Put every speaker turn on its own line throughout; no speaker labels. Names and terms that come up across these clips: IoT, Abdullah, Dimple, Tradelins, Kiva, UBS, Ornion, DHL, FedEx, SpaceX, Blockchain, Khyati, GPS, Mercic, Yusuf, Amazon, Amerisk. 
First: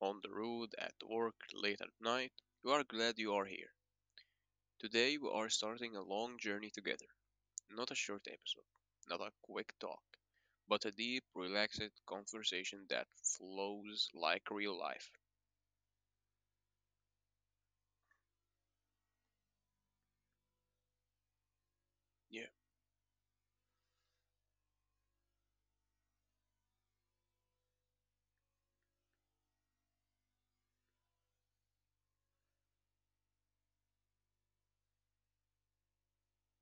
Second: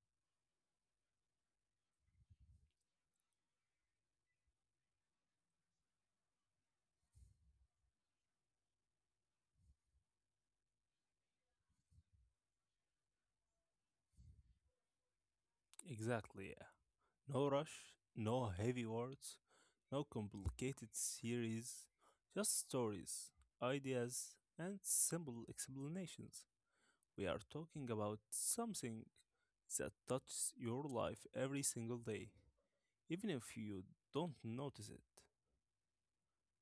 on the road, at work, late at night, you are glad you are here. Today, we are starting a long journey together. Not a short episode, not a quick talk, but a deep, relaxed conversation that flows like real life.
Exactly, yeah. No rush, no heavy words, no complicated series,
Yeah,
just stories, ideas, and simple explanations. We are talking about something that touches your life every single day, even if you don't notice it.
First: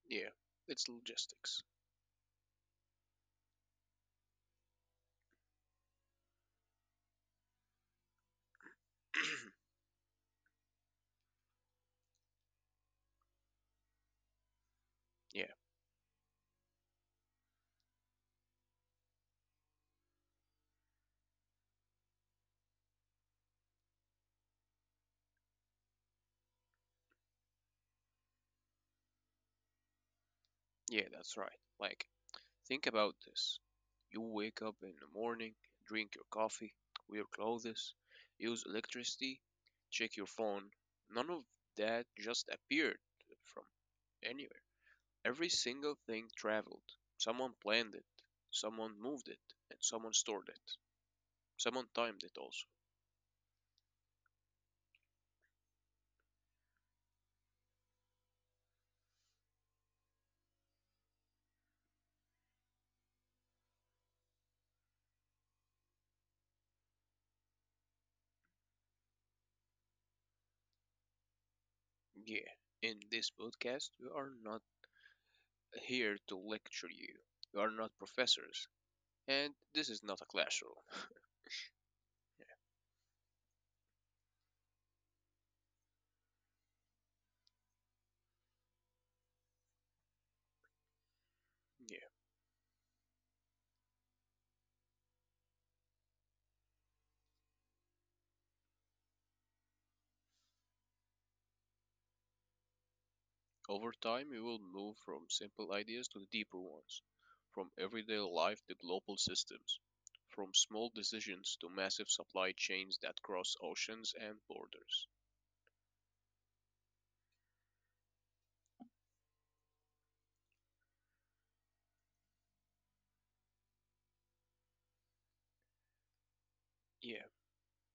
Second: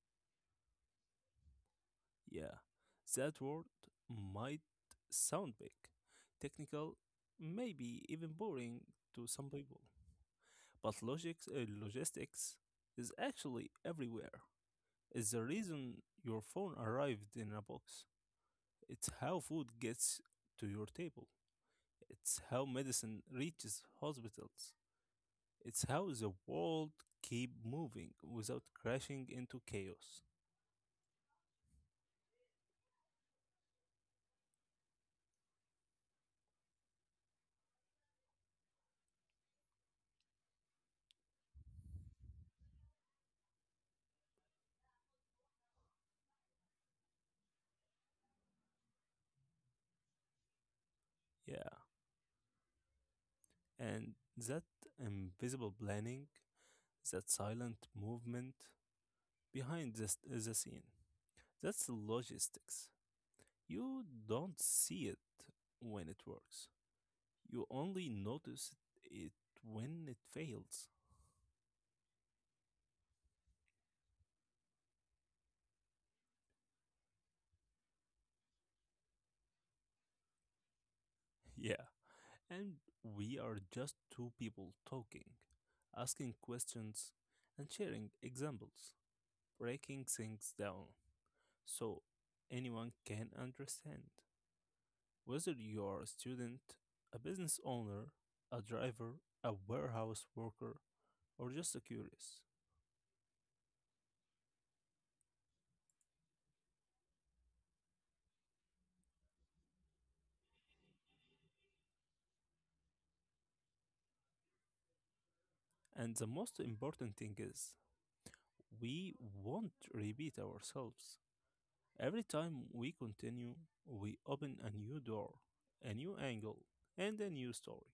yeah, it's logistics.
Yeah, that word might sound big, technical, maybe even boring to some people. But logistics is actually everywhere. It's the
yeah,
reason your phone arrived in a box. It's how food gets to your table. It's how medicine reaches hospitals. It's how the world keep moving without crashing into chaos.
yeah, that's right. Like Think about this. You wake up in the morning, drink your coffee, wear clothes, use electricity, check your phone. None of that just appeared from anywhere. Every single thing traveled. Someone planned it, someone moved it, and someone stored it.
Yeah,
Someone timed it also.
and that invisible planning, that silent movement behind the scene. That's logistics. You don't see it when it works. You only notice it when it fails.
Yeah, in this podcast, we are not here to lecture you. We are not professors, and this is not a classroom.
Yeah. And we are just two people talking, asking questions, and sharing examples, breaking things down
Yeah,
so anyone can understand. Whether you are a student, a business owner, a driver, a warehouse worker, or just a curious.
over time, we will move from simple ideas to the deeper ones, from everyday life to global systems, from small decisions to massive supply chains that cross oceans and borders.
And the most important thing is we won't repeat ourselves. Every time we continue, we open a new door, a new angle, and
Yeah,
a new story.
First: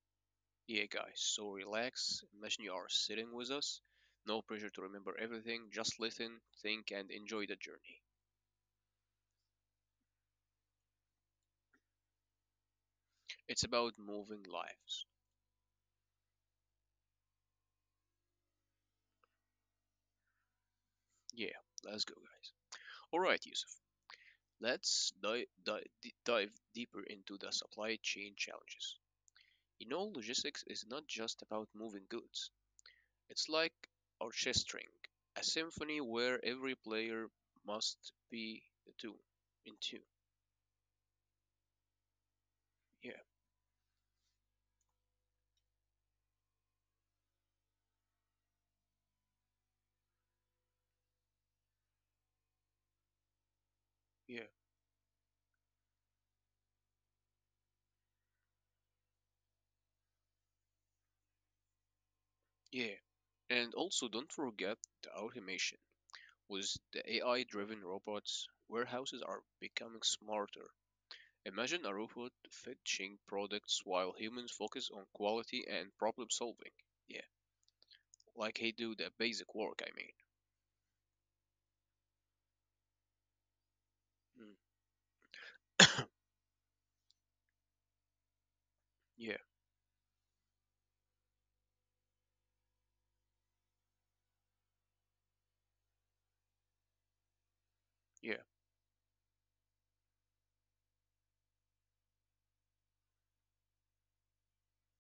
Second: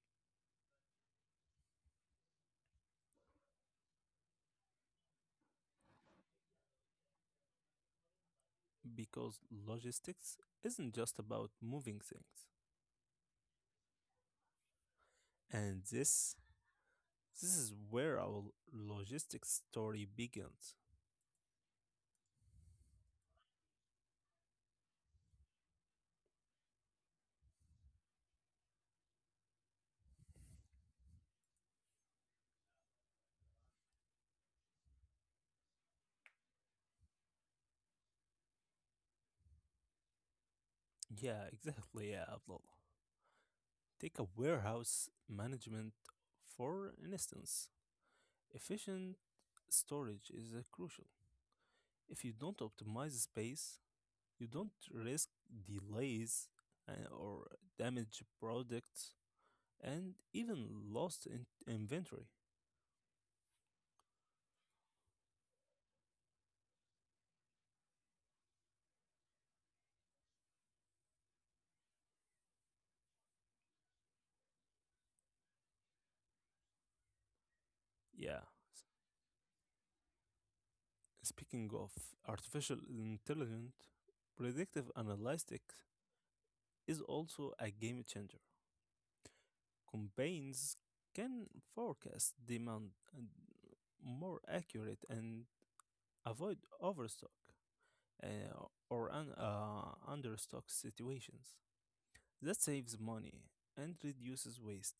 yeah, guys, so relax. Imagine you are sitting with us. No pressure to remember everything, just listen, think, and enjoy the journey.
Because logistics isn't just about moving things.
It's about moving lives.
And this is where our logistics story begins.
Yeah, let's go, guys. Alright, Yusuf, let's dive deeper into the supply chain challenges. You know logistics is not just about moving goods. It's like orchestrating a symphony where every player must be the tune in tune.
Yeah, exactly, yeah, Abdullah.
Yeah,
Take a warehouse management for instance. Efficient storage is crucial. If you don't optimize space,
yeah,
you don't risk delays or damaged products and even lost inventory.
yeah. And also don't forget the automation. With the AI driven robots, warehouses are becoming smarter. Imagine a robot fetching products while humans focus on quality and problem solving. Yeah,
Yeah.
like they
s-
do the basic work, I
Speaking of artificial intelligence,
mean.
predictive analytics
Mm.
is also a game changer.
yeah,
Campaigns can forecast demand and more accurate and avoid overstock
yeah,
or understock situations. That saves money and reduces waste.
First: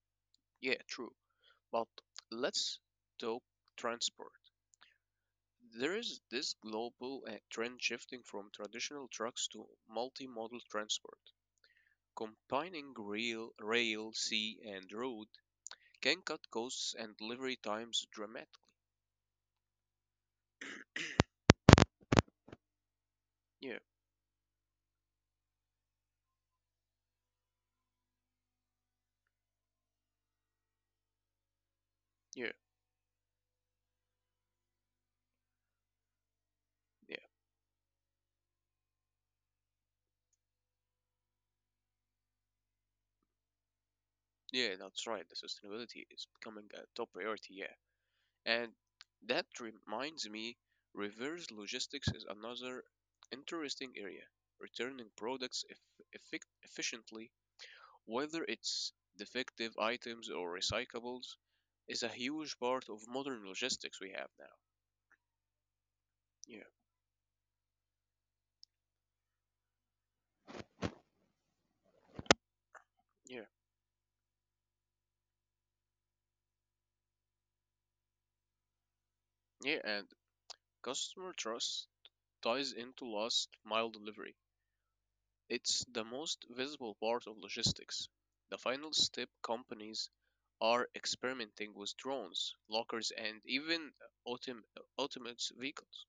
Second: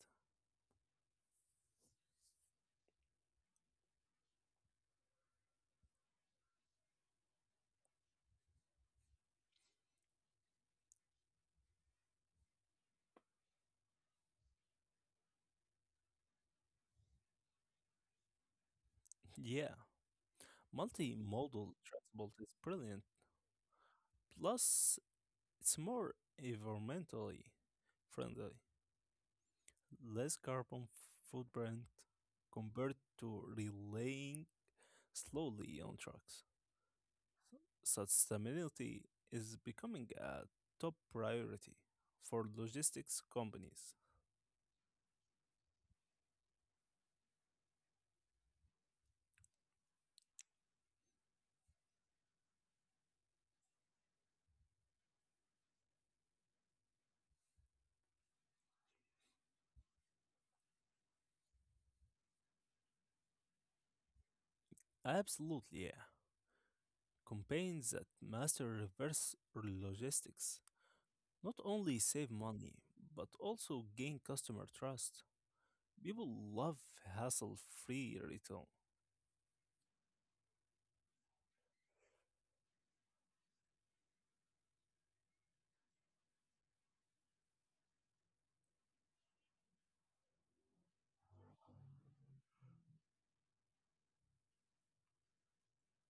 yeah, true. But let's talk transport. There is this global trend shifting from traditional trucks to multimodal transport. Combining rail, sea, and road can cut costs and delivery times dramatically.
Yeah, multimodal transport is brilliant.
Yeah,
Plus, it's more environmentally friendly, less carbon footprint
yeah,
compared to relying slowly on trucks.
yeah,
Sustainability is becoming a top priority for logistics companies.
yeah, that's right. The sustainability is becoming a top priority, yeah. And that reminds me, reverse logistics is another interesting area, returning products efficiently. Whether it's defective items or recyclables is a huge part of modern logistics we have now.
Absolutely, yeah.
Yeah,
Campaigns that master reverse logistics not only save money but
yeah,
also gain customer trust. People love hassle free return.
yeah. And customer trust ties into last mile delivery. It's the most visible part of logistics. The final step companies are experimenting with drones, lockers, and even autom- autonomous vehicles.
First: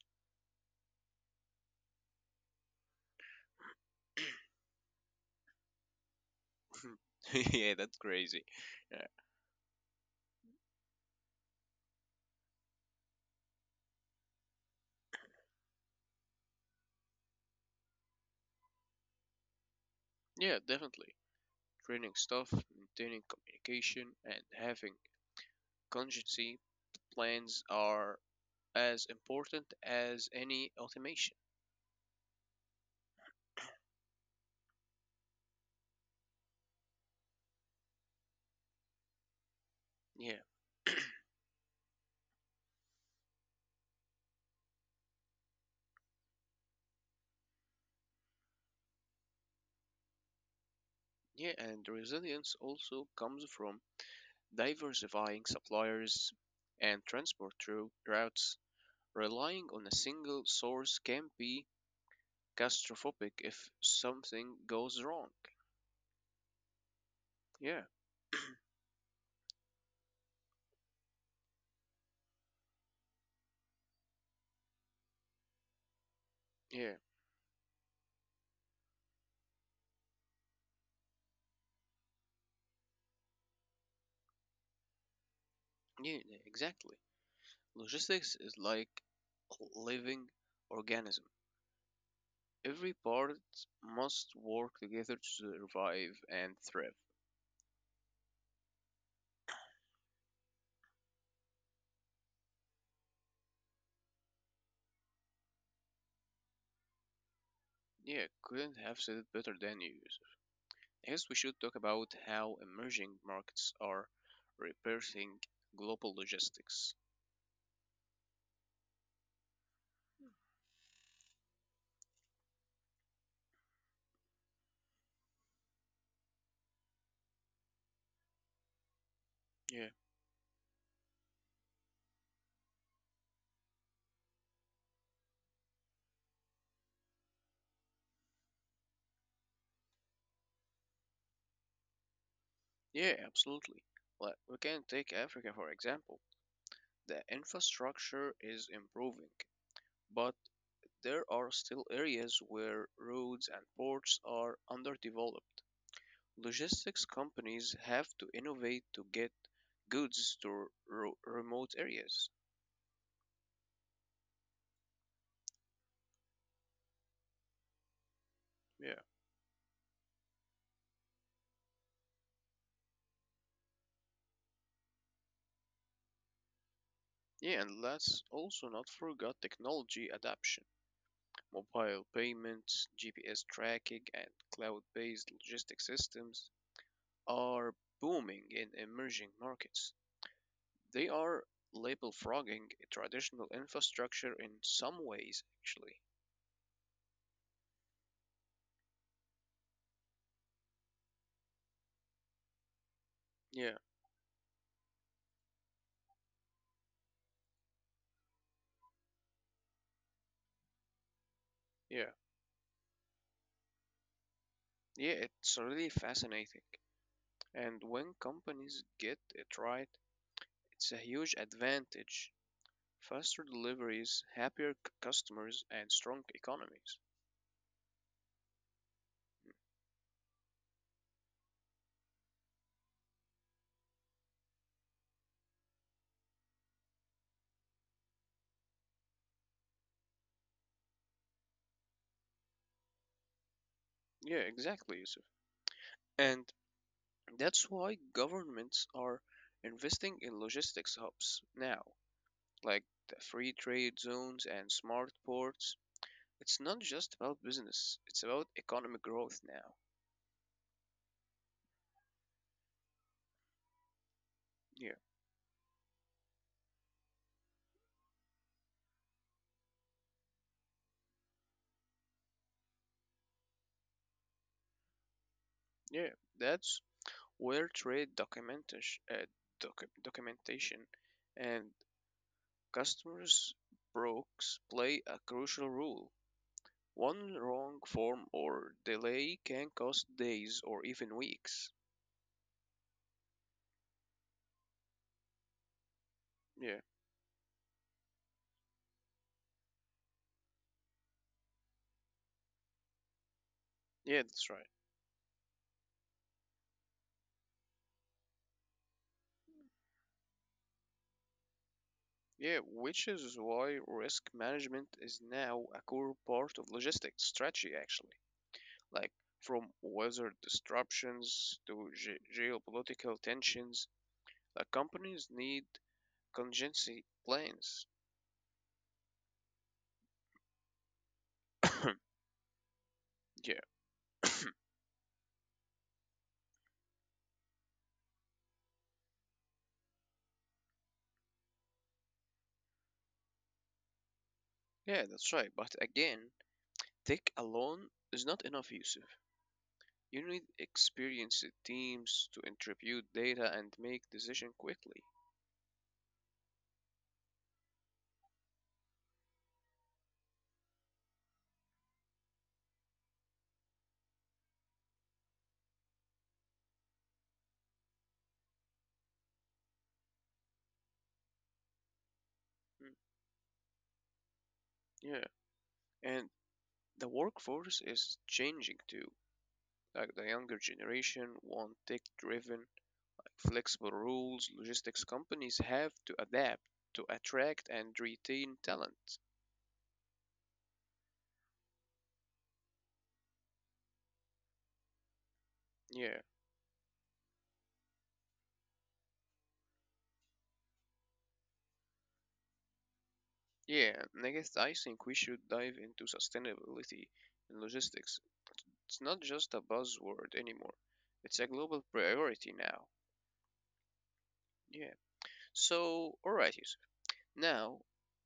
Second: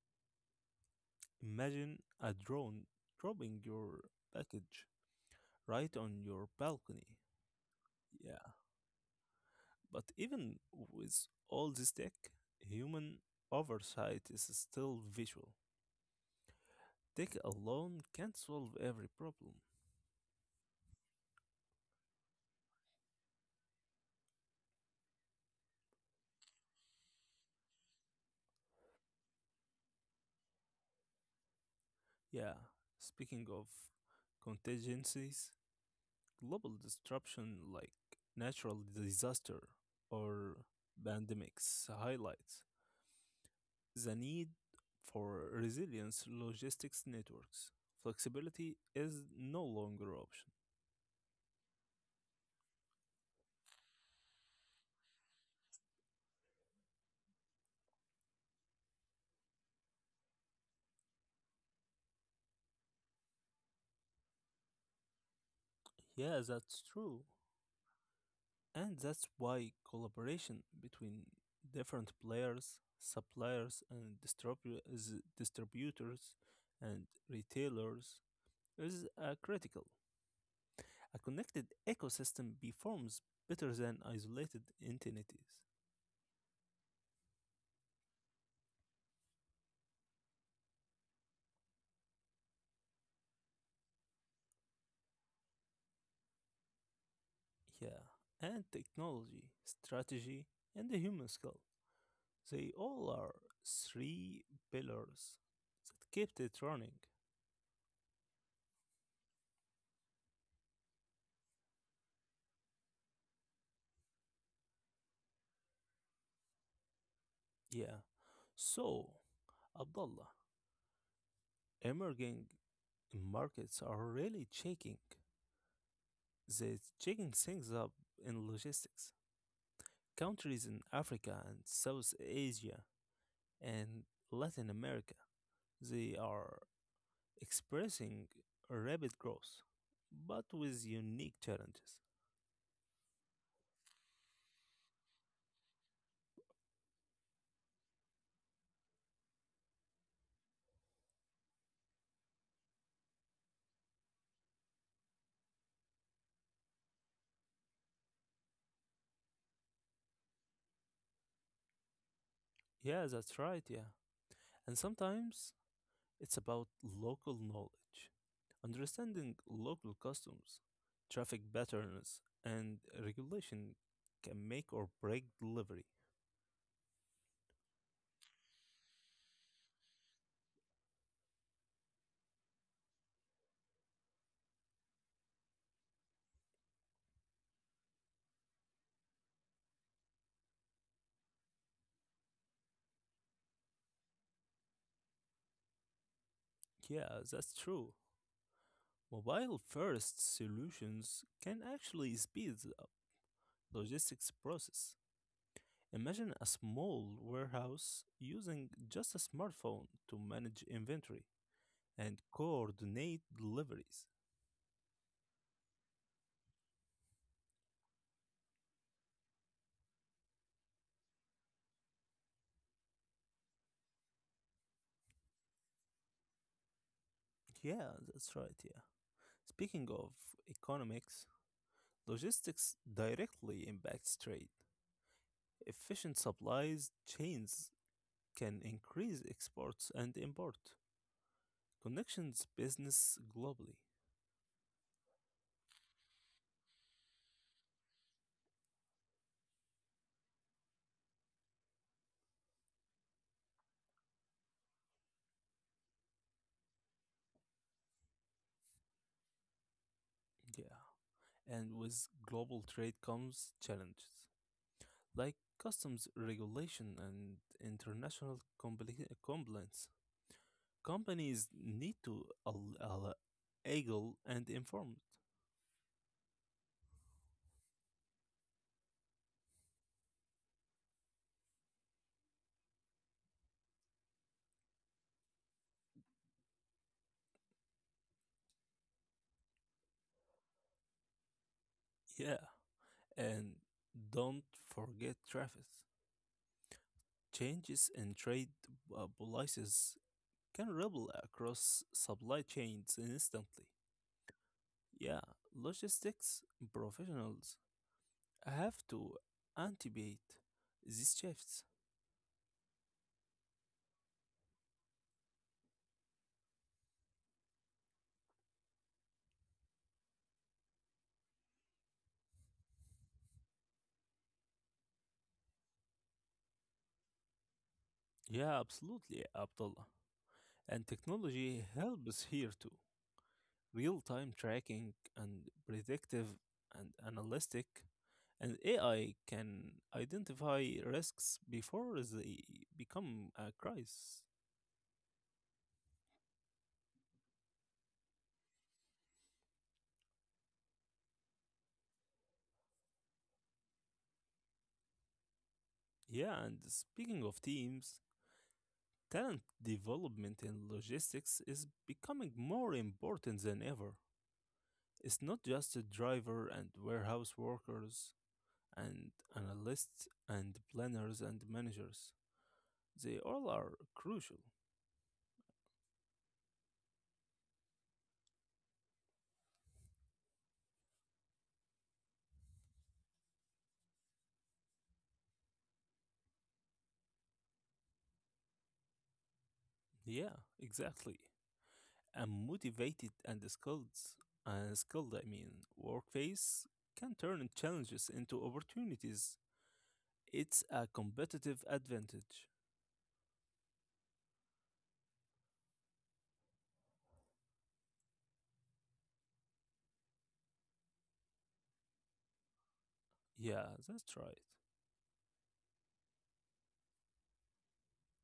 Imagine a drone dropping your package right on your balcony.
yeah, that's crazy.
Yeah,
Yeah.
but even with all this tech, human oversight is still visual. Tech alone can't solve every problem.
Yeah, definitely. Training staff, maintaining communication, and having contingency plans are as important as any automation.
Yeah, speaking of contingencies, global disruption like natural disaster
Yeah,
or pandemics highlights the need for resilience logistics networks. Flexibility is no longer option.
yeah, and resilience also comes from diversifying suppliers and transport through routes. Relying on a single source can be catastrophic if something goes wrong.
Yeah, that's true.
Yeah,
And that's why collaboration between different players, suppliers and distributors
yeah,
and retailers is critical. A connected ecosystem performs better than isolated entities.
yeah, exactly. Logistics is like a living organism. Every part must work together to survive and thrive.
Yeah, and technology, strategy, and the human skill, they all are three pillars that kept it running.
Yeah, couldn't have said it better than you, Yusuf. Yes, we should talk about how emerging markets are repairing global logistics.
Yeah. So, Abdullah, emerging markets are really shaking. They're shaking things up in logistics.
Yeah,
Countries in Africa and South Asia and Latin America, they are expressing rapid growth, but with unique challenges.
yeah, absolutely. Like, we can take Africa for example. The infrastructure is improving, but there are still areas where roads and ports are underdeveloped. Logistics companies have to innovate to get goods to remote areas.
Yeah, that's right, yeah. And sometimes it's about local knowledge,
Yeah.
understanding local customs, traffic patterns, and regulation can make or break delivery.
Yeah, and let's also not forget technology adoption. Mobile payments, GPS tracking, and cloud based logistic systems are booming in emerging markets. They are label frogging traditional infrastructure in some ways, actually.
Yeah, that's true. Mobile first solutions can actually speed up
Yeah,
logistics process. Imagine a small warehouse using just a smartphone to manage inventory
yeah,
and coordinate deliveries.
yeah, it's really fascinating. And when companies get it right, it's a huge advantage. Faster deliveries, happier customers, and strong economies.
Yeah, that's right, yeah. Speaking of economics, logistics directly impacts trade. Efficient supply chains can increase exports and import, connections business globally.
Yeah, exactly, Yusuf. And that's why governments are investing in logistics hubs now, like the free trade zones and smart ports. It's not just about business, it's about economic growth now.
Yeah. And with global trade comes challenges
Yeah,
like customs regulation and international compliance. Companies need to agile and informed.
yeah, that's where trade documentation, documentation and customers' brokes play a crucial role. One wrong form or delay can cost days or even weeks.
Yeah. And don't forget traffic.
Yeah.
Changes in trade policies can ripple across supply chains instantly.
Yeah, that's right.
Yeah, logistics professionals have to anticipate these shifts.
Yeah, which is why risk management is now a core part of logistics strategy, actually. Like from weather disruptions to geopolitical tensions, like companies need contingency plans.
Yeah, absolutely, Abdullah. And technology
yeah,
helps here too. Real time tracking and predictive and analytic and AI can identify risks before they become a crisis.
yeah, that's right. But again, tech alone is not enough, Yusuf. You need experienced teams to interpret data and make decision quickly.
Yeah, and speaking of teams, talent development in logistics is becoming more important than ever. It's not just the driver and warehouse workers and analysts and planners and managers. They all are crucial.
Yeah, and the workforce is changing too. Like the younger generation want tech-driven, flexible rules. Logistics companies have to adapt to attract and retain talent.
Yeah, exactly. A motivated and skilled I mean,
Yeah,
workplace can turn challenges into opportunities. It's a competitive advantage.
yeah. Next, I guess I think we should dive into sustainability in logistics. It's not just a buzzword anymore. It's a global priority now.
Yeah, that's right.
Yeah. So, alright, Yusuf. Now,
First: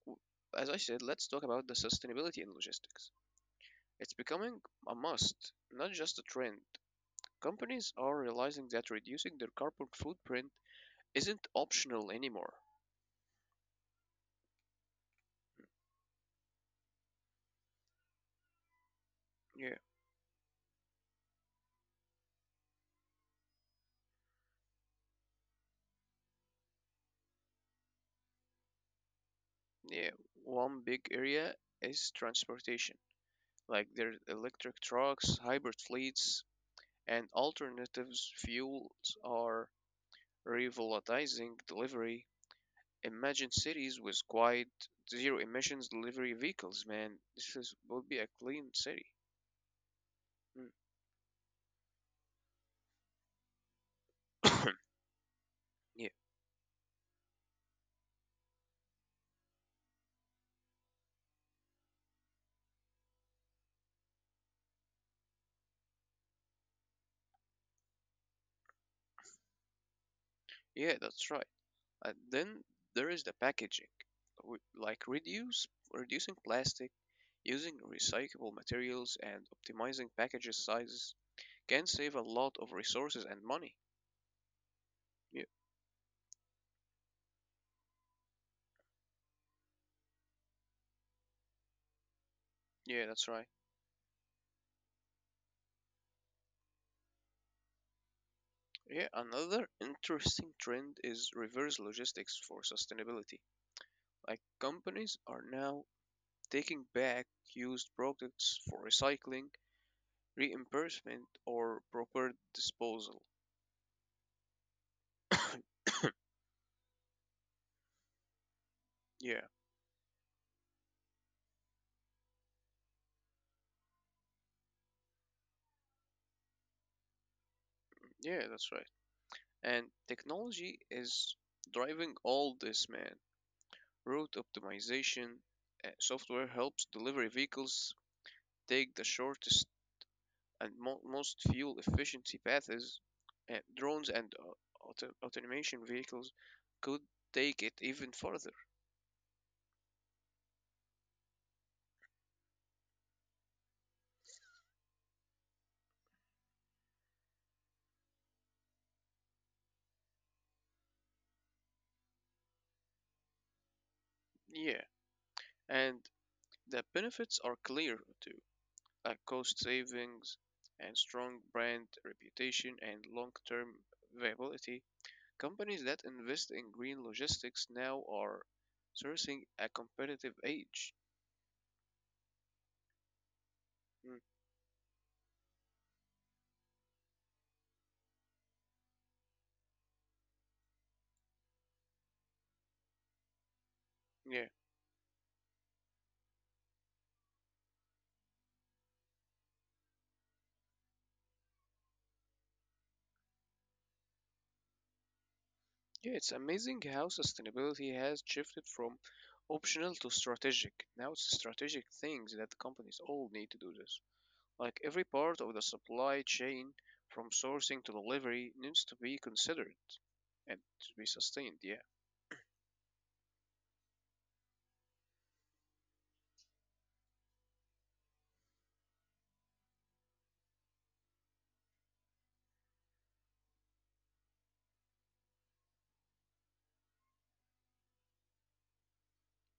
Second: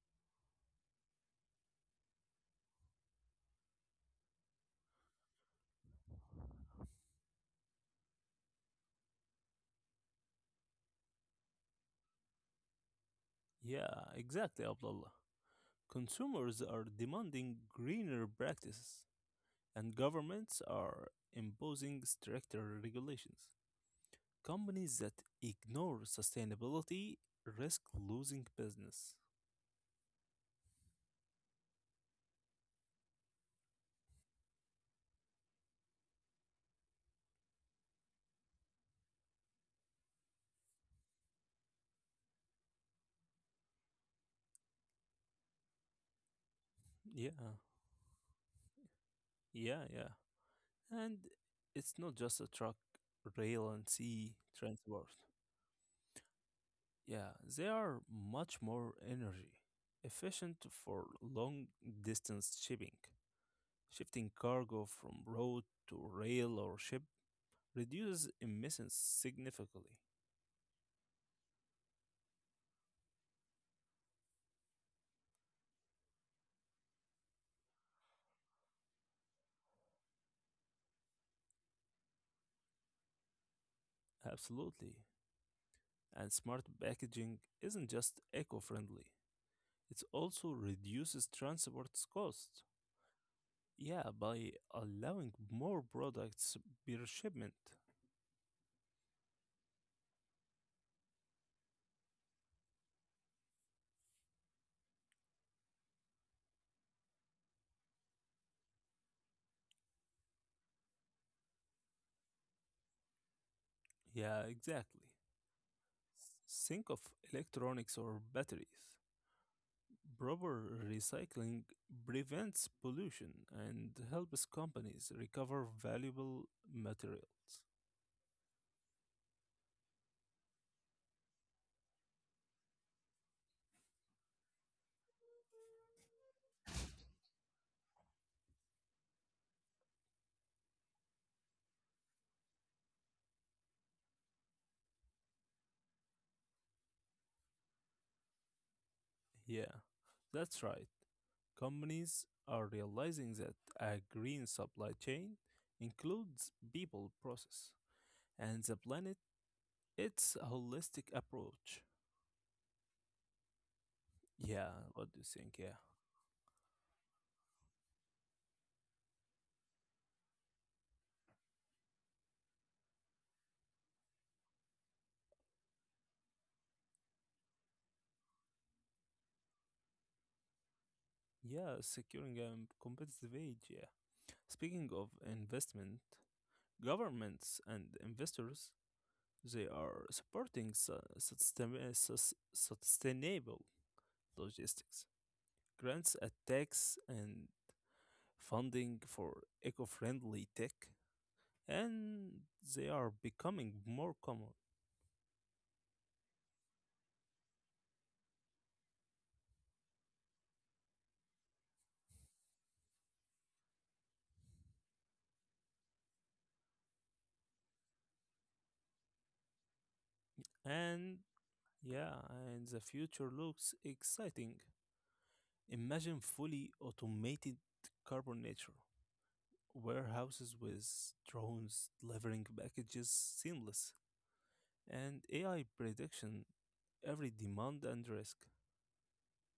w- as I said, let's talk about the sustainability in logistics. It's becoming a must, not just a trend. Companies are realizing that reducing their carbon footprint isn't optional anymore.
Yeah, exactly, Abdullah. Consumers are demanding greener practices,
Yeah,
and governments are imposing stricter regulations. Companies that ignore sustainability risk losing business.
yeah. One big area is transportation, like their electric trucks, hybrid fleets, and alternatives fuels are revolutionizing delivery. Imagine cities with quiet, zero emissions delivery vehicles, man.
Yeah,
This is, will be a clean city.
yeah, yeah. And it's not just a truck, rail, and sea
Mm.
transport.
yeah,
Yeah, they are much more energy efficient for long distance shipping. Shifting cargo from road to rail or ship reduces emissions significantly.
yeah, that's right. And then there is the packaging, like reducing plastic, using recyclable materials, and optimizing packages sizes can save a lot of resources and money.
Absolutely.
Yeah,
And smart packaging isn't just eco friendly, it also reduces transport costs.
yeah, that's right.
Yeah, by allowing more products per shipment.
Yeah, another interesting trend is reverse logistics for sustainability. Like companies are now taking back used products for recycling, reimbursement, or proper disposal.
Yeah, exactly. Think of electronics or batteries.
yeah,
Proper recycling prevents pollution and helps companies recover valuable materials.
yeah, that's right. And technology is driving all this, man. Route optimization software helps delivery vehicles take the shortest and most fuel efficiency paths. Drones and automation vehicles could take it even further.
Yeah, that's right. Companies are realizing that a green supply chain includes people, process, and the planet. It's a holistic approach. Yeah,
Yeah,
what do you think? Yeah.
and the benefits are clear too, like cost savings and strong brand reputation and long term viability. Companies that invest in green logistics now are sourcing a competitive edge.
Yeah, securing a competitive edge. Yeah.
Mm,
Speaking of investment, governments and investors, they are supporting sustainable
yeah.
logistics, grants at tax and funding for eco-friendly tech and they are becoming more common.
Yeah, it's amazing how sustainability has shifted from optional to strategic. Now it's strategic things that companies all need to do this. Like every part of the supply chain, from sourcing to delivery, needs to be considered and to be
And
sustained. Yeah,
yeah, and the future looks exciting. Imagine fully automated carbon nature, warehouses with drones delivering packages seamless, and AI prediction every demand and risk.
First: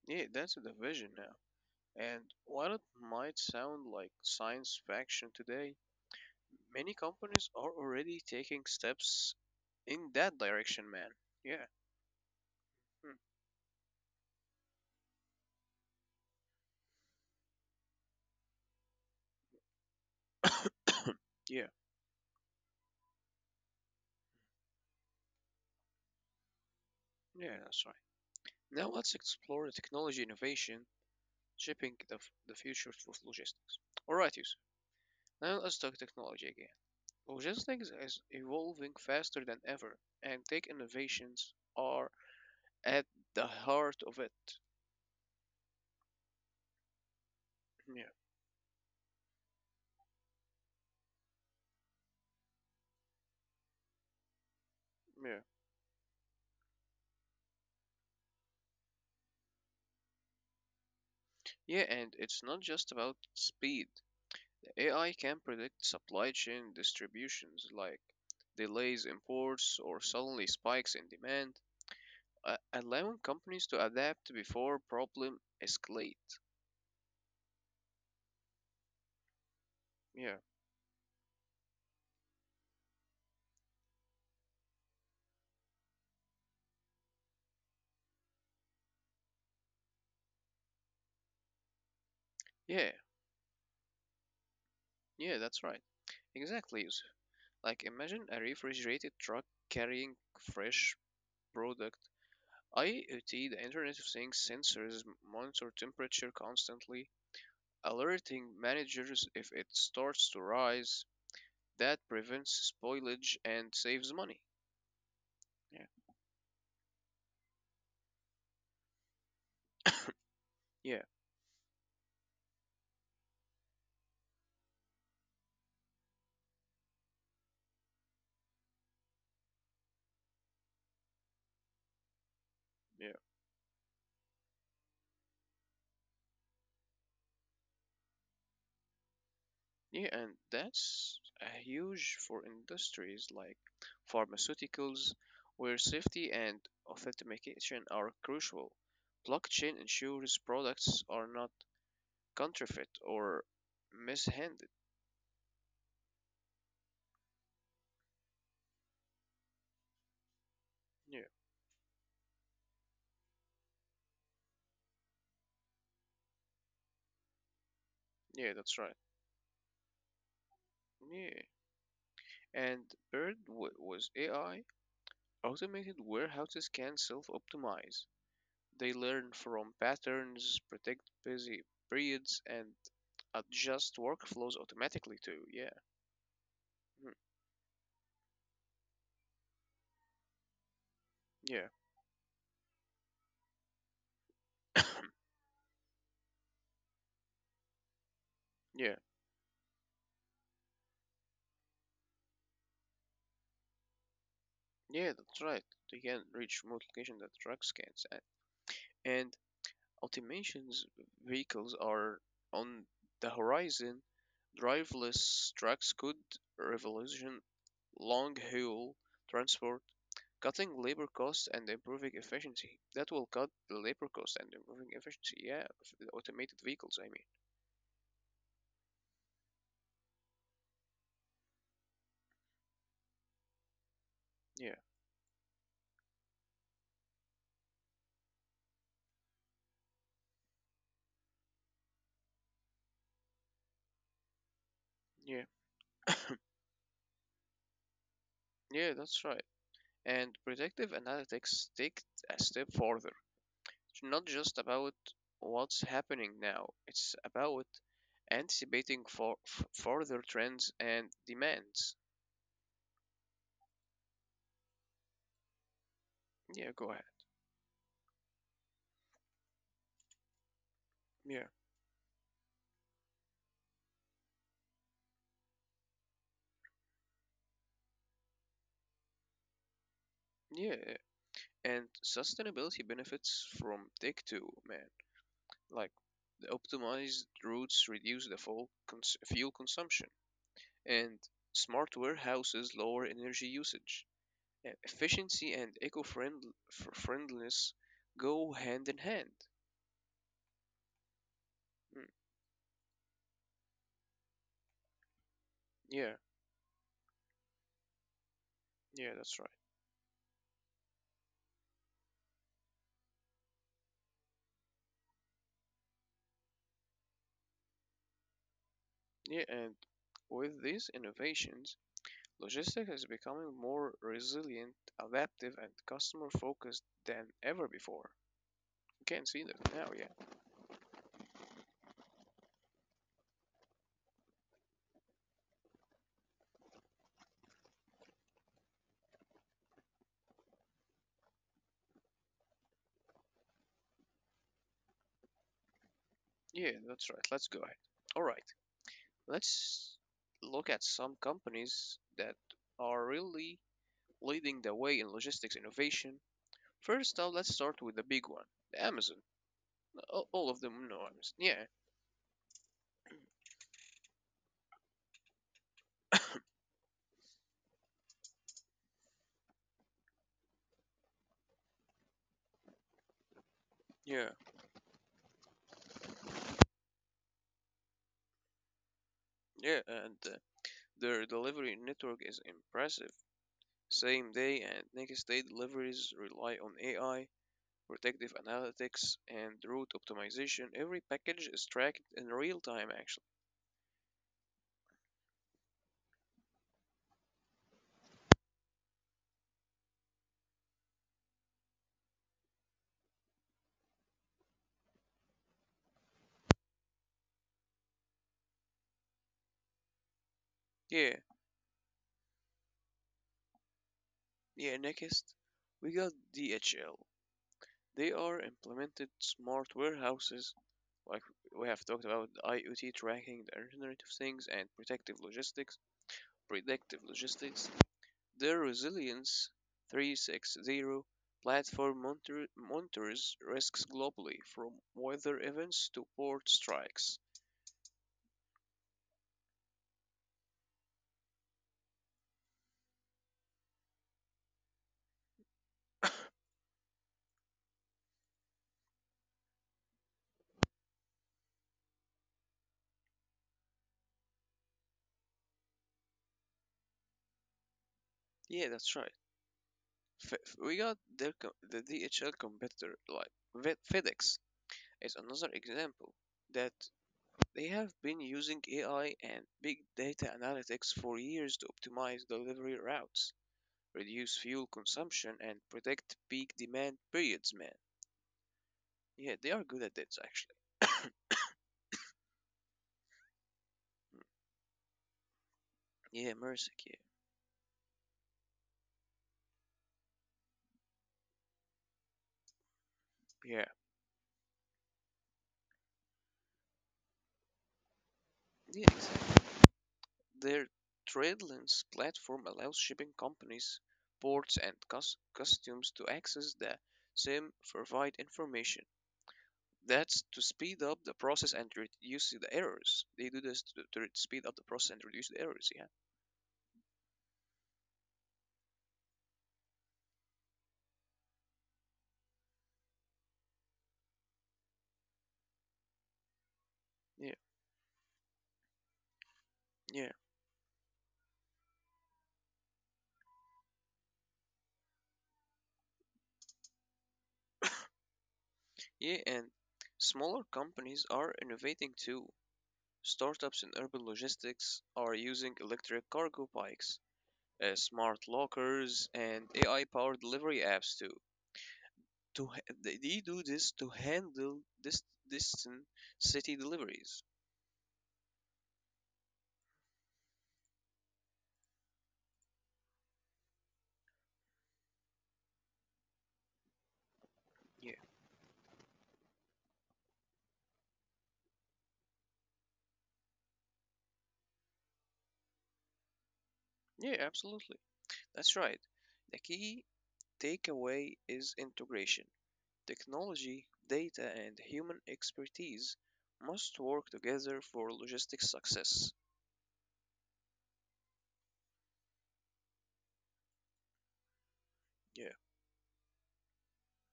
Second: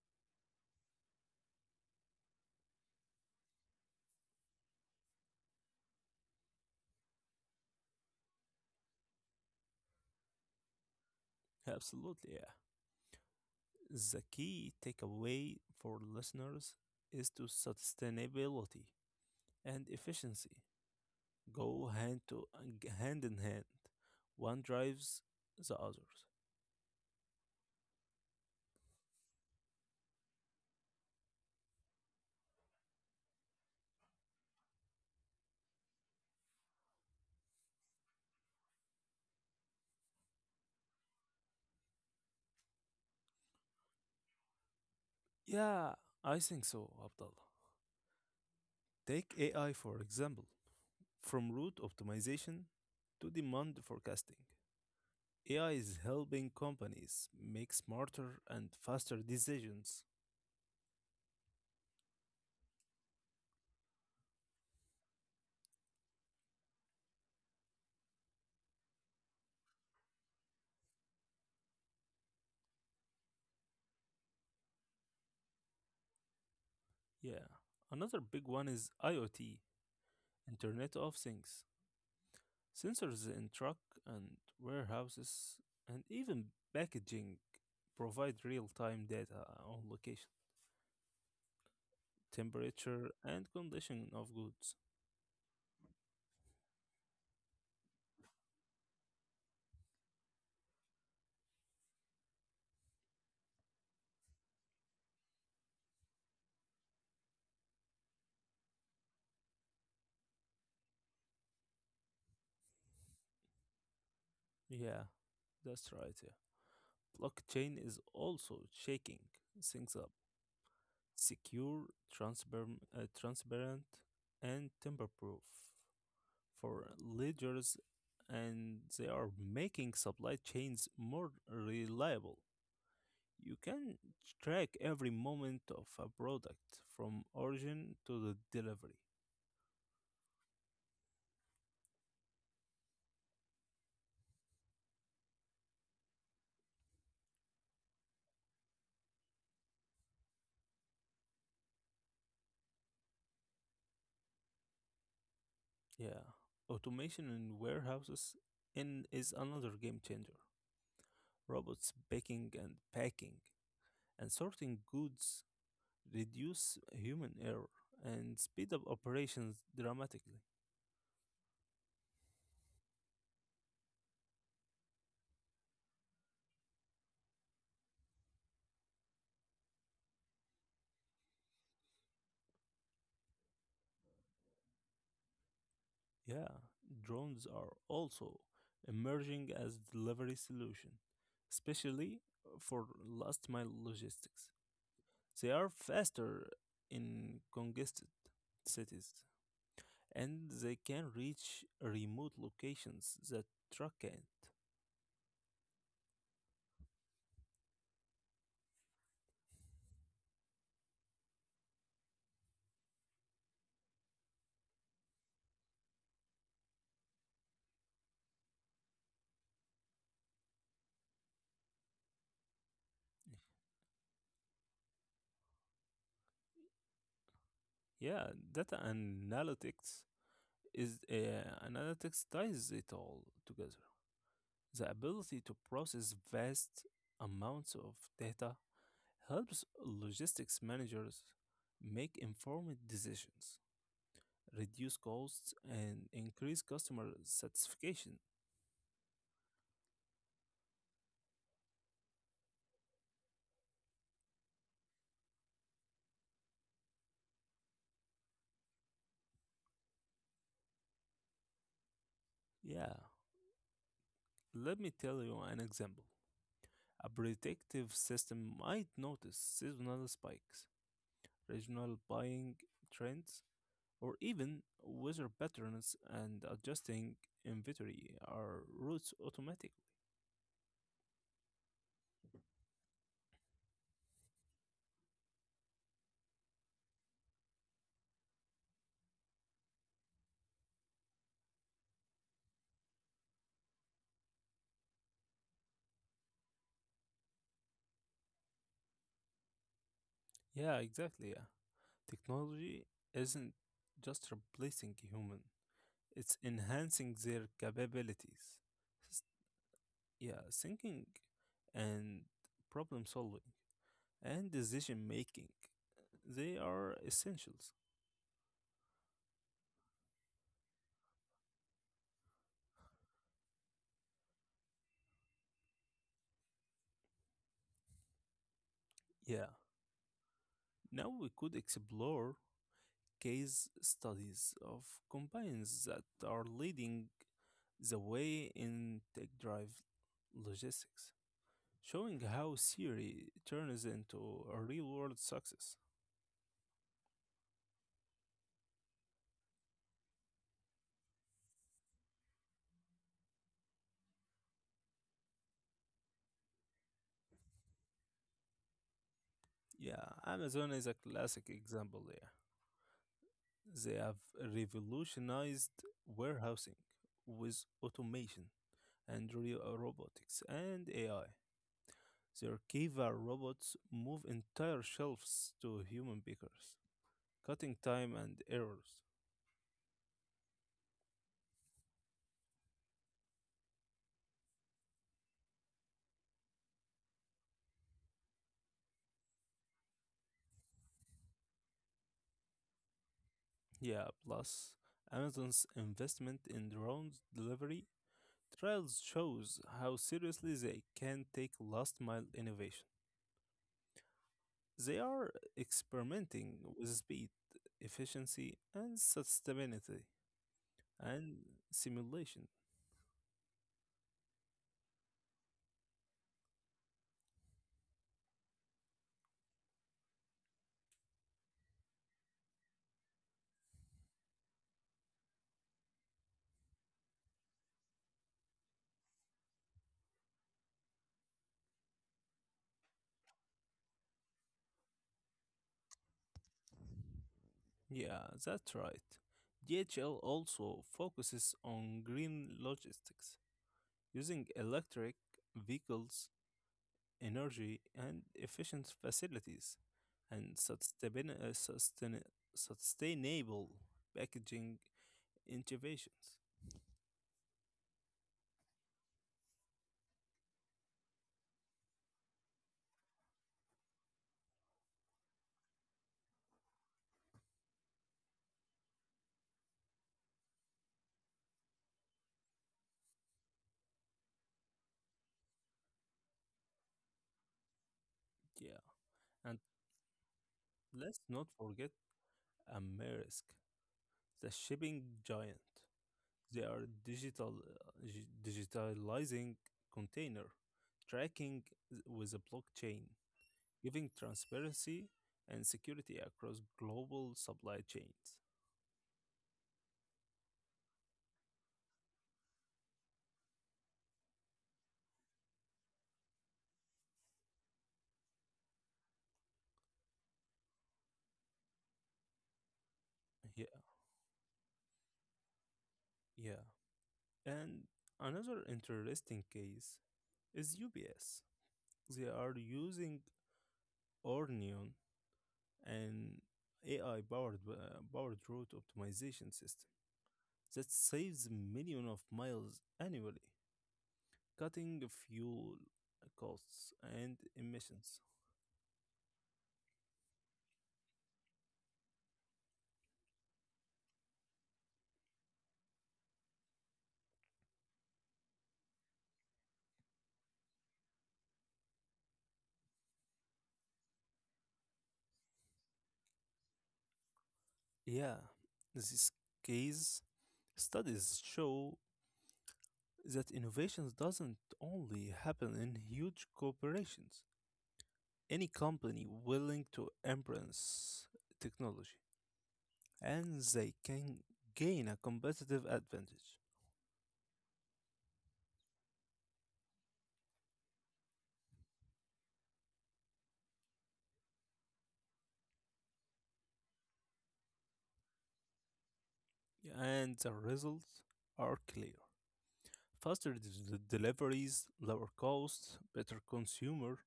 yeah, that's the vision now. And while it might sound like science fiction today, many companies are already taking steps in that direction, man. Yeah,
Absolutely, yeah.
mm,
The key takeaway for listeners is to sustainability and efficiency
yeah,
go hand in hand. One drives the others.
yeah, that's right. Now let's explore the technology innovation shaping the, the future of logistics. All right, Yusuf. Now let's talk technology again. Logistics is evolving faster than ever, and tech innovations are at the heart of it.
Yeah, I think so, Abdullah.
Yeah,
Take AI for example. From route optimization to demand forecasting.
yeah.
AI is helping companies make smarter and faster decisions.
Yeah, and it's not just about speed. AI can predict supply chain distributions like delays in ports or suddenly spikes in demand, allowing companies to adapt before problem escalate.
Yeah. Another big one is IoT,
Yeah,
Internet of Things. Sensors in truck and warehouses and even packaging provide real-time data on location,
yeah,
temperature, and condition of goods.
yeah, that's right. Exactly, Yusuf. Like imagine a refrigerated truck carrying fresh product. IoT, the Internet of Things sensors monitor temperature constantly, alerting managers if it starts to rise. That prevents spoilage and saves money.
Yeah,
Yeah.
that's right. Yeah. Blockchain is also shaking things up.
Yeah,
Secure, transparent and tamper-proof for ledgers, and they are making supply chains more reliable.
yeah,
You can track every moment of a product from origin to the delivery.
yeah, and that's huge for industries like pharmaceuticals, where safety and authentication are crucial. Blockchain ensures products are not counterfeit or mishandled.
Yeah. Automation in warehouses in is another game changer.
Yeah,
Robots picking and packing and sorting goods reduce human error and
yeah,
speed
that's
up
right.
operations dramatically.
Yeah, and Bird was AI. Automated warehouses can self-optimize. They learn from patterns, predict busy periods, and adjust workflows automatically too. Yeah.
Yeah,
Mm,
drones are also emerging as delivery solution,
Yeah,
especially for last mile logistics. They are faster in congested
yeah,
cities and they can reach remote locations that truck can.
yeah, that's right. They can reach remote location that trucks can't. And automations vehicles are on the horizon. Driverless trucks could revolution long haul transport, cutting labor costs and improving efficiency. That will cut the labor cost and improving efficiency. Yeah, of the automated vehicles, I mean.
Yeah, data analytics ties it all together.
Yeah,
The ability to process vast amounts of data helps logistics managers make informed decisions, reduce
yeah,
costs, and increase customer satisfaction.
yeah, that's right. And predictive analytics take a step further. It's not just about what's happening now, it's about anticipating for further trends and demands.
Yeah, let me tell you an example.
Yeah, go ahead.
A predictive system might notice seasonal spikes,
Yeah.
regional buying trends, or even weather patterns and adjusting inventory are routes automatically.
Yeah, and sustainability benefits from tech too, man. Like the optimized routes reduce the fuel consumption, and smart warehouses lower energy usage. And efficiency and eco-friendliness go hand in hand.
Yeah, exactly. Yeah.
Mm,
Technology isn't just replacing human,
yeah,
it's enhancing their capabilities.
yeah,
S-
that's right.
Yeah, thinking and problem solving and decision making, they are essentials.
Yeah, and with these innovations, logistics is becoming more resilient, adaptive, and customer focused than ever before. You can see
Yeah.
that now, yeah.
Now we could explore case studies of companies that are leading the way in tech drive logistics, showing how theory turns into a real world success.
Yeah, that's right. Let's go ahead. All right, let's look at some companies that are really leading the way in logistics innovation. First up, let's start with the big one, the Amazon.
Yeah,
All of
Amazon is
them
a
know Amazon.
classic
Yeah,
example there. They have revolutionized warehousing with automation and real robotics and AI. Their Kiva robots move
yeah,
entire shelves to human pickers, cutting time and errors.
yeah, and their delivery network is impressive. Same day and next day deliveries rely on AI, predictive analytics, and route optimization. Every package is tracked in real time, actually.
Yeah, plus Amazon's investment in drones delivery trials shows how seriously they can take last mile innovation. They are experimenting with speed, efficiency, and sustainability
Yeah,
and simulation.
yeah, next, we got DHL. They are implemented smart warehouses, like we have talked about IoT tracking, the Internet of Things, and predictive logistics. Predictive logistics. The Resilience 360 platform monitors risks globally, from weather events to port strikes.
Yeah, that's right. DHL also focuses on green logistics, using electric vehicles, energy, and efficient facilities, and sustainable packaging innovations.
Yeah, that's right. Fe- we got their the DHL competitor like FedEx is another example that they have been using AI and big data analytics for years to optimize delivery routes, reduce fuel consumption, and protect peak demand periods. Man,
Yeah,
yeah, they
and
are good at this actually.
let's not forget Amerisk, the shipping giant.
Yeah,
They
Mercic,
are digitalizing container tracking with a blockchain,
yeah,
giving transparency and security across global supply chains.
yeah, exactly. Their Tradelins platform allows shipping companies, ports, and customs to access the same provide information. That's to speed up the process and reduce the errors. They do
Yeah,
this to re- Speed up the process and reduce the errors. Yeah.
yeah. And another interesting case is UBS. They are using Ornion and AI
Yeah,
powered route optimization system
yeah,
that saves millions of miles annually, cutting fuel costs and emissions.
yeah, and smaller companies are innovating too. Startups in urban logistics are using electric cargo bikes, smart lockers, and AI-powered delivery apps to ha- they do this to handle this distant city deliveries.
Yeah, these case studies show that innovations doesn't only happen in huge corporations.
Yeah,
Any company willing to embrace technology and they can gain a competitive advantage.
yeah, absolutely. That's right. The key takeaway is integration. Technology, data, and human expertise must work together for logistics success.
And the results are clear. Faster deliveries, lower
Yeah,
costs, better consumer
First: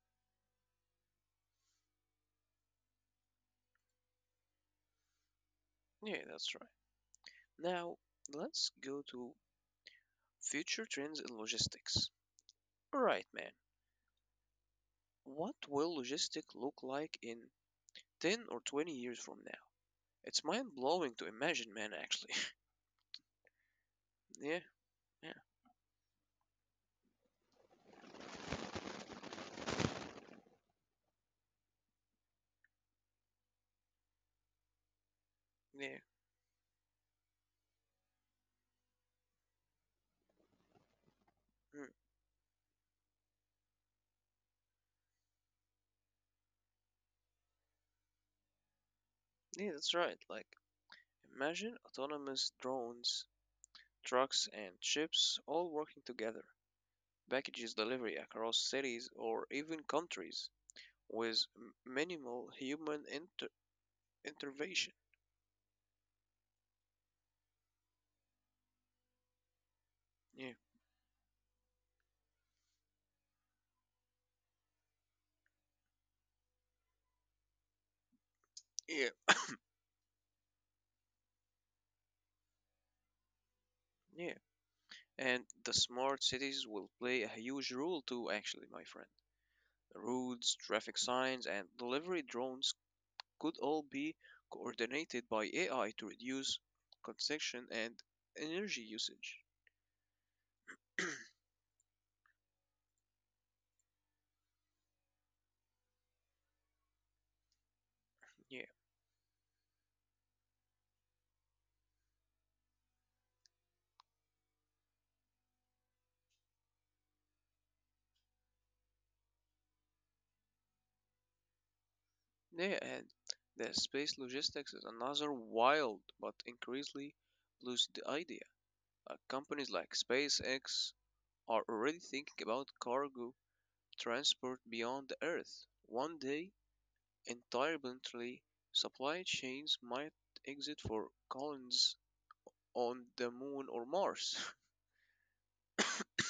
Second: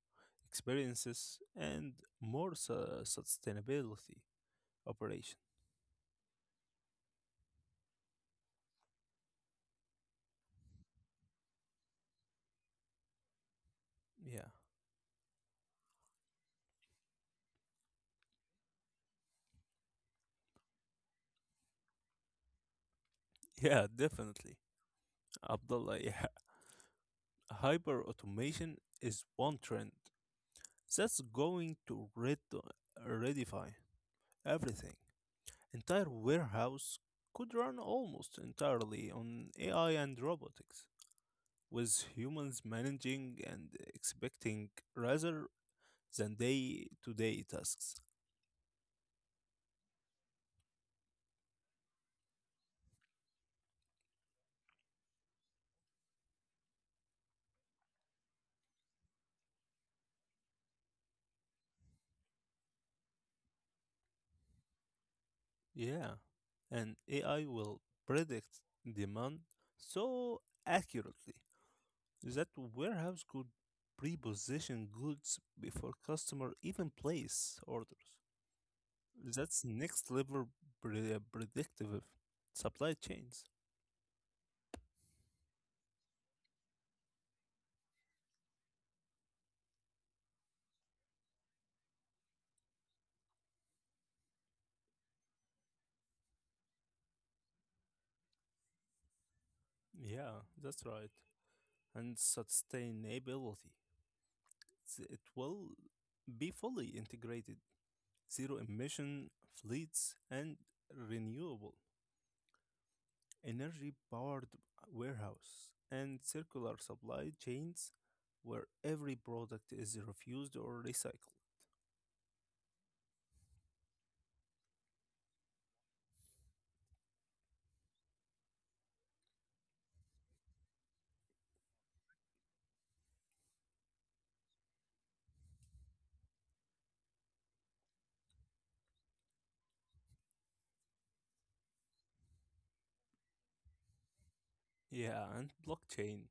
experiences, and more sustainability operation.
yeah, that's right. Now, let's go to future trends in logistics. Alright, man.
Yeah,
What will logistics look like in 10 or 20 years from now? It's mind blowing to imagine, man, actually.
yeah, definitely.
yeah, yeah,
Abdullah, yeah. Hyper automation is one trend that's going to redefine everything.
yeah.
Entire warehouse could run almost entirely on AI and robotics,
mm,
with humans managing and expecting rather than day-to-day tasks.
Yeah, that's right. Like, imagine autonomous drones, trucks, and ships all working together. Packages delivery across cities or even countries with minimal human intervention.
Yeah, and AI will predict demand so
Yeah.
accurately that warehouse could pre-position goods before customer even place orders.
Yeah.
That's next level predictive supply chains.
Yeah. And the smart cities will play a huge role too, actually, my friend. Roads, traffic signs, and delivery drones could all be coordinated by AI to reduce congestion and energy usage.
Yeah, that's right. And sustainability. It will be fully integrated, zero
Yeah,
emission fleets and renewable energy-powered warehouse, and circular supply chains where every product is refused or recycled.
yeah, and the space logistics is another wild but increasingly lucid idea. Companies like SpaceX are already thinking about cargo transport beyond the Earth. One day, entirely, supply chains might exit for colonies on the Moon or Mars.
Yeah, and blockchain.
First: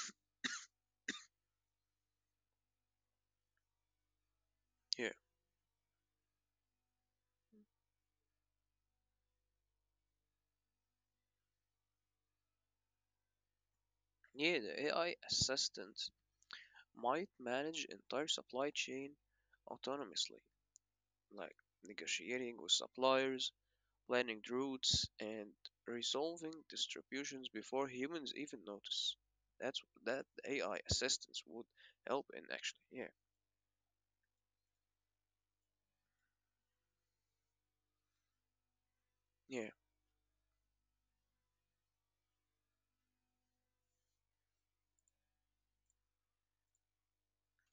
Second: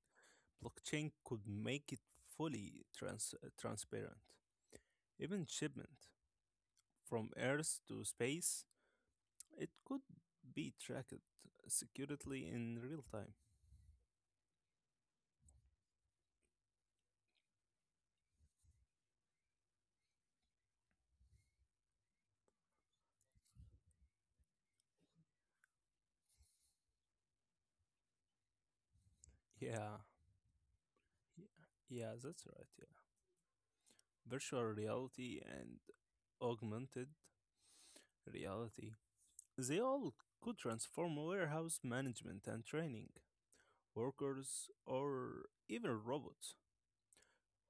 Blockchain could make it fully transparent.
Yeah.
Even shipment from Earth to space, it could be tracked securely in real time.
Yeah, the AI assistant might manage entire supply chain autonomously, like negotiating with suppliers, planning routes, and resolving distributions before humans even notice. That's
Yeah,
that AI assistance
y-
would
yeah,
help in
that's right.
actually.
Yeah,
Yeah.
virtual reality and augmented reality,
Yeah.
they all could transform warehouse management and training. Workers or even robots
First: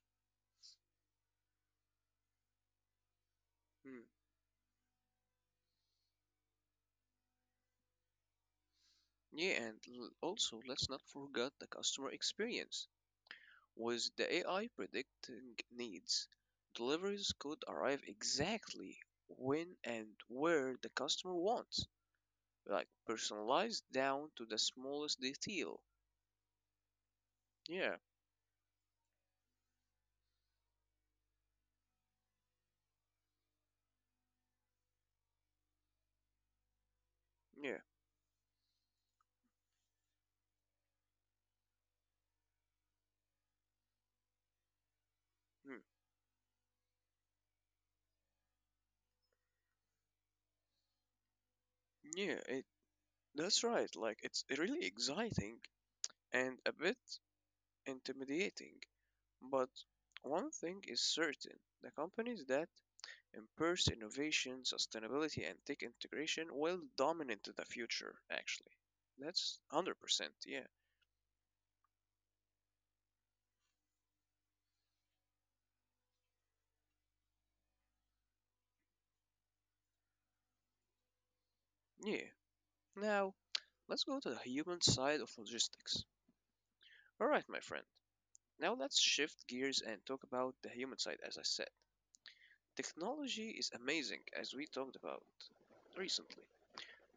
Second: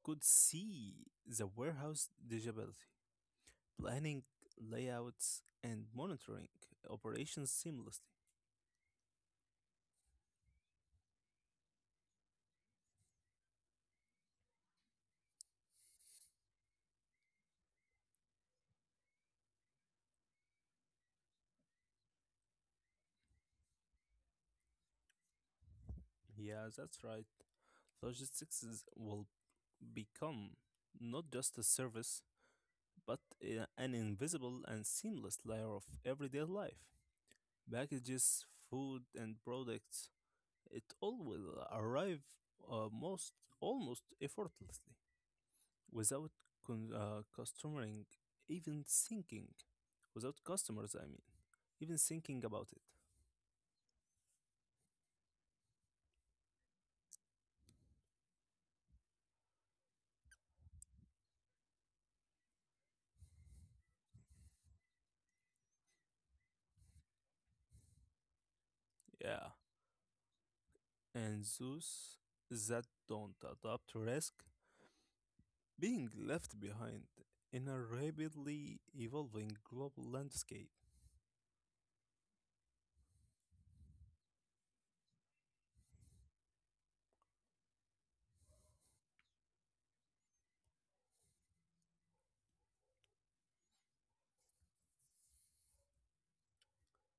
could see the warehouse digitally,
Hmm.
planning layouts and monitoring operations seamlessly.
Yeah, and also let's not forget the customer experience. With the AI predicting needs, deliveries could arrive exactly when and where the customer wants, like personalized down to the smallest detail.
Yeah, that's right.
Yeah,
Logistics will become not just a service, but an invisible and seamless layer of everyday life.
yeah,
Packages, food, and products. It all will arrive most almost effortlessly
mm,
without customering even thinking, without customers, I mean, even
yeah.
thinking
It
about it.
that's right. Like it's really exciting and a bit intimidating. But one thing is certain: the companies that embrace innovation, sustainability, and tech integration will dominate the future, actually.
Yeah,
That's 100%, yeah.
and those that don't adopt risk being left behind in a rapidly evolving global landscape.
Yeah. Now, let's go to the human side of logistics. Alright, my friend. Now let's shift gears and talk about the human side, as I said. Technology is amazing, as we talked about recently,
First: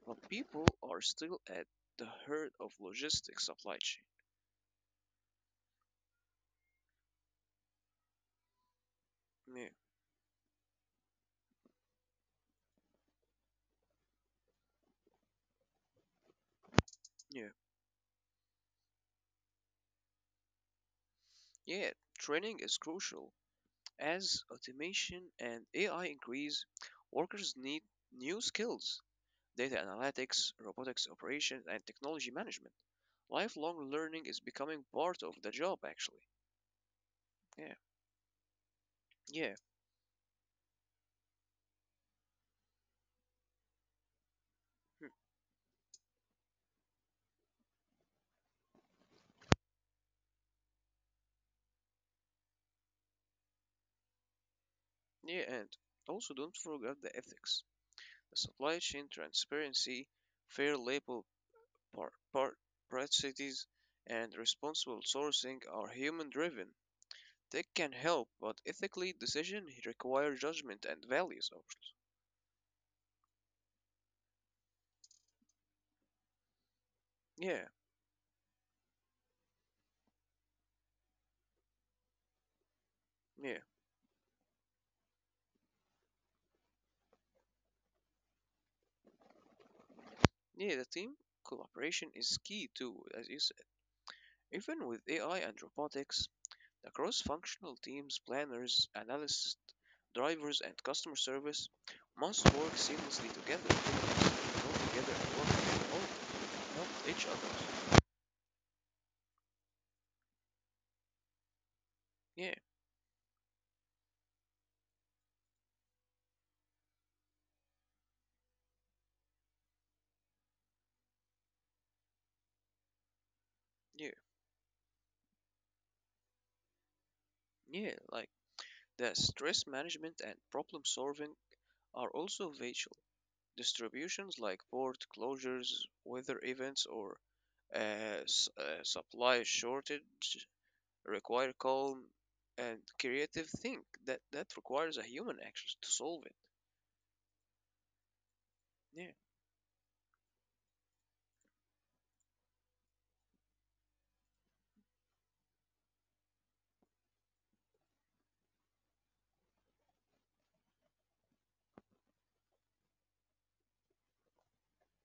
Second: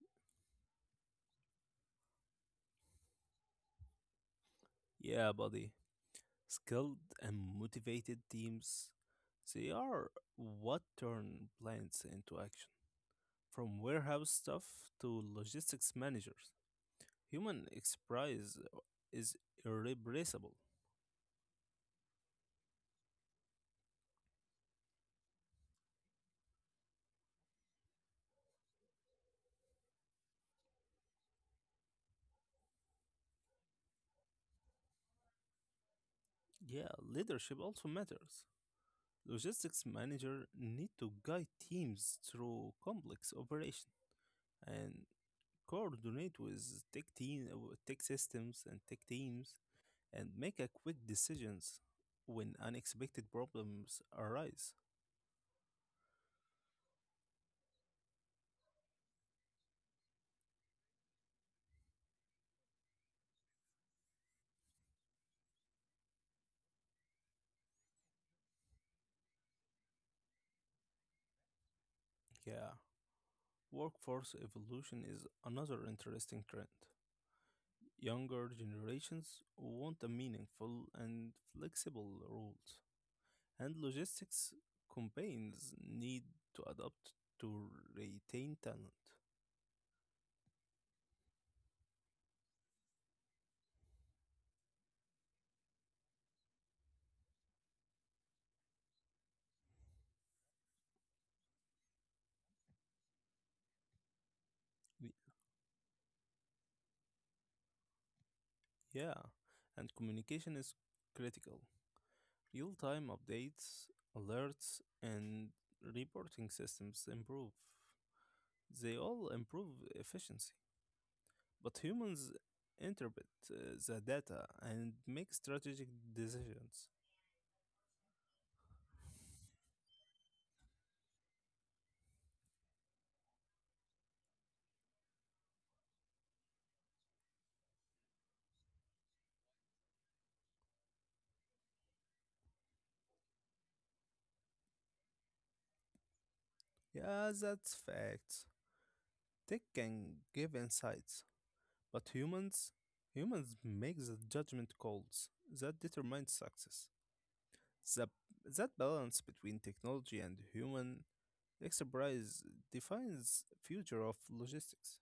but people are still at the heart of logistics supply chain.
Yeah, buddy, skilled and motivated teams, they
Yeah,
are what turn plans into action. From warehouse staff to logistics managers,
yeah.
human expertise is irreplaceable.
Yeah, training is crucial. As automation and AI increase, workers need new skills, data analytics, robotics operations, and technology management. Lifelong learning is becoming part of the job, actually.
Yeah, leadership
Yeah,
also matters.
yeah,
Logistics manager need to guide teams through complex operation and
hmm,
coordinate with tech systems and tech teams, and make a quick decisions when unexpected problems arise.
yeah, and also don't forget the ethics, the supply chain transparency, fair labor par- par- practices, and responsible sourcing are human driven. Tech can help, but ethically, decision require judgment and values. Of course.
Yeah, workforce evolution is another interesting trend.
Yeah.
Younger generations want a meaningful and flexible roles,
Yeah,
and logistics campaigns need to adapt to retain talent.
yeah, the team cooperation is key too, as you said. Even with AI and robotics, the cross functional teams, planners, analysts, drivers, and customer service must work seamlessly together to grow
Y-
together and work together or help each other.
Yeah, and communication is critical.
Yeah,
Real time updates, alerts, and reporting systems improve. They all improve efficiency, but humans interpret the
yeah,
data and make strategic decisions.
yeah, like the stress management and problem solving are also vital. Distributions like port closures, weather events, or supply shortage require calm and creative think that that requires a human actually to solve it.
Yeah, that's facts.
Yeah,
Tech can give insights, but humans make the judgment calls that determine success. The, that balance between technology and human expertise defines future of logistics.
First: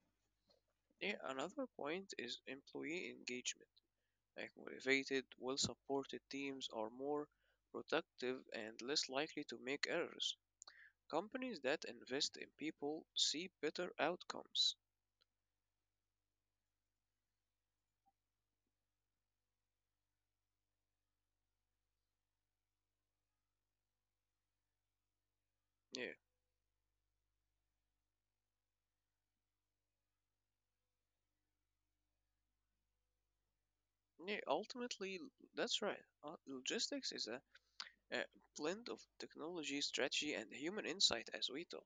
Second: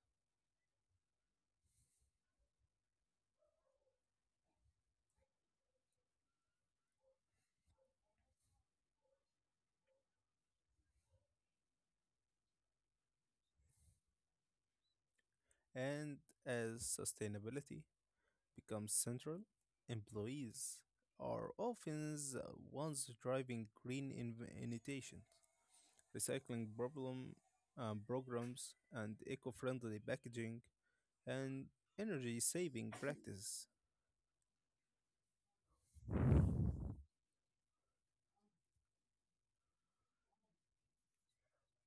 yeah, another point is employee engagement, like motivated well supported teams are more productive and less likely to make errors. Companies that invest in people see better outcomes.
And as sustainability becomes central, employees are often the ones driving green innovations,
Yeah,
recycling problem programs, and eco-friendly packaging and energy-saving practices.
yeah, ultimately that's right. Logistics is a blend of technology strategy and human insight as we talk.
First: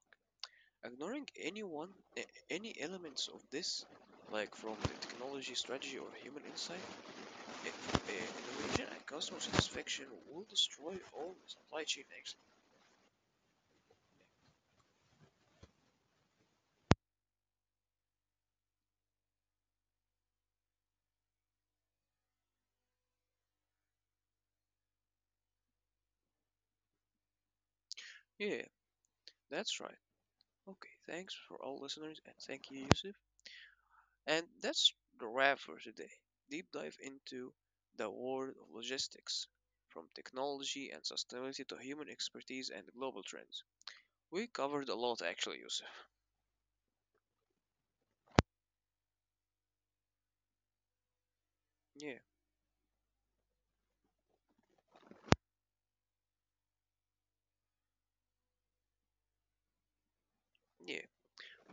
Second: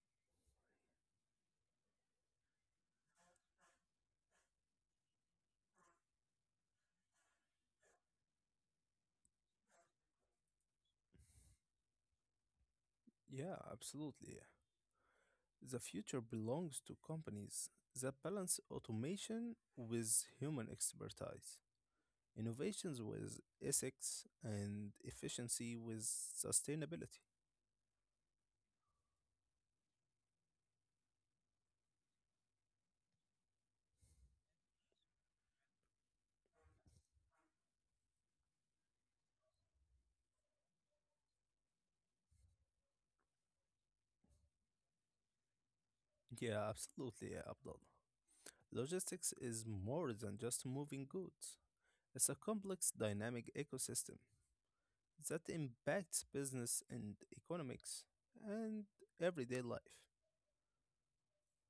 Ignoring any any elements of this, like from the technology strategy or human insight, innovation and customer satisfaction will destroy all the supply chain excellence.
Yeah, absolutely. The future belongs to companies that balance automation with human expertise, innovations with ethics, and efficiency with sustainability.
Yeah, that's right. Okay, thanks for all listeners and thank you, Yusuf. And that's the wrap for today. Deep dive into the world of logistics, from technology and sustainability to human expertise and global trends. We covered a lot actually, Yusuf.
Yeah, absolutely, yeah, Abdul. Logistics is more than just moving goods.
Yeah,
It's a complex dynamic ecosystem that impacts business and economics and everyday life.
yeah.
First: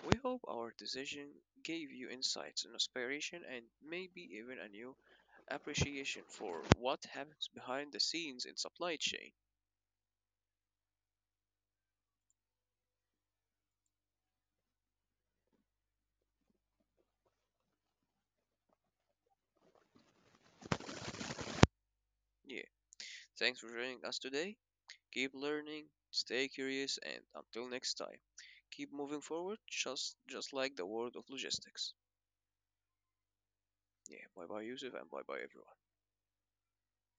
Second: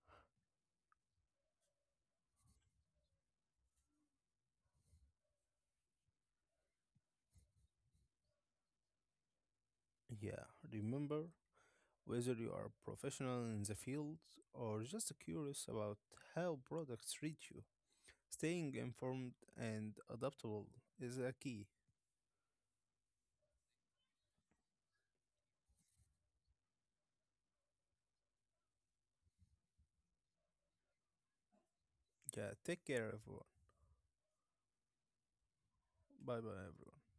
We hope our decision gave you insights and inspiration and maybe even a new appreciation for what happens behind the scenes in supply chain.
Yeah, remember, whether you are a professional in the field or just curious about how products reach you, staying informed and adaptable is a key.
Yeah, thanks for joining us today. Keep learning, stay curious, and until next time, keep moving forward just like the world of logistics.
Yeah, take care, everyone.
Yeah, bye bye Yusuf and bye bye everyone.
Bye bye, everyone.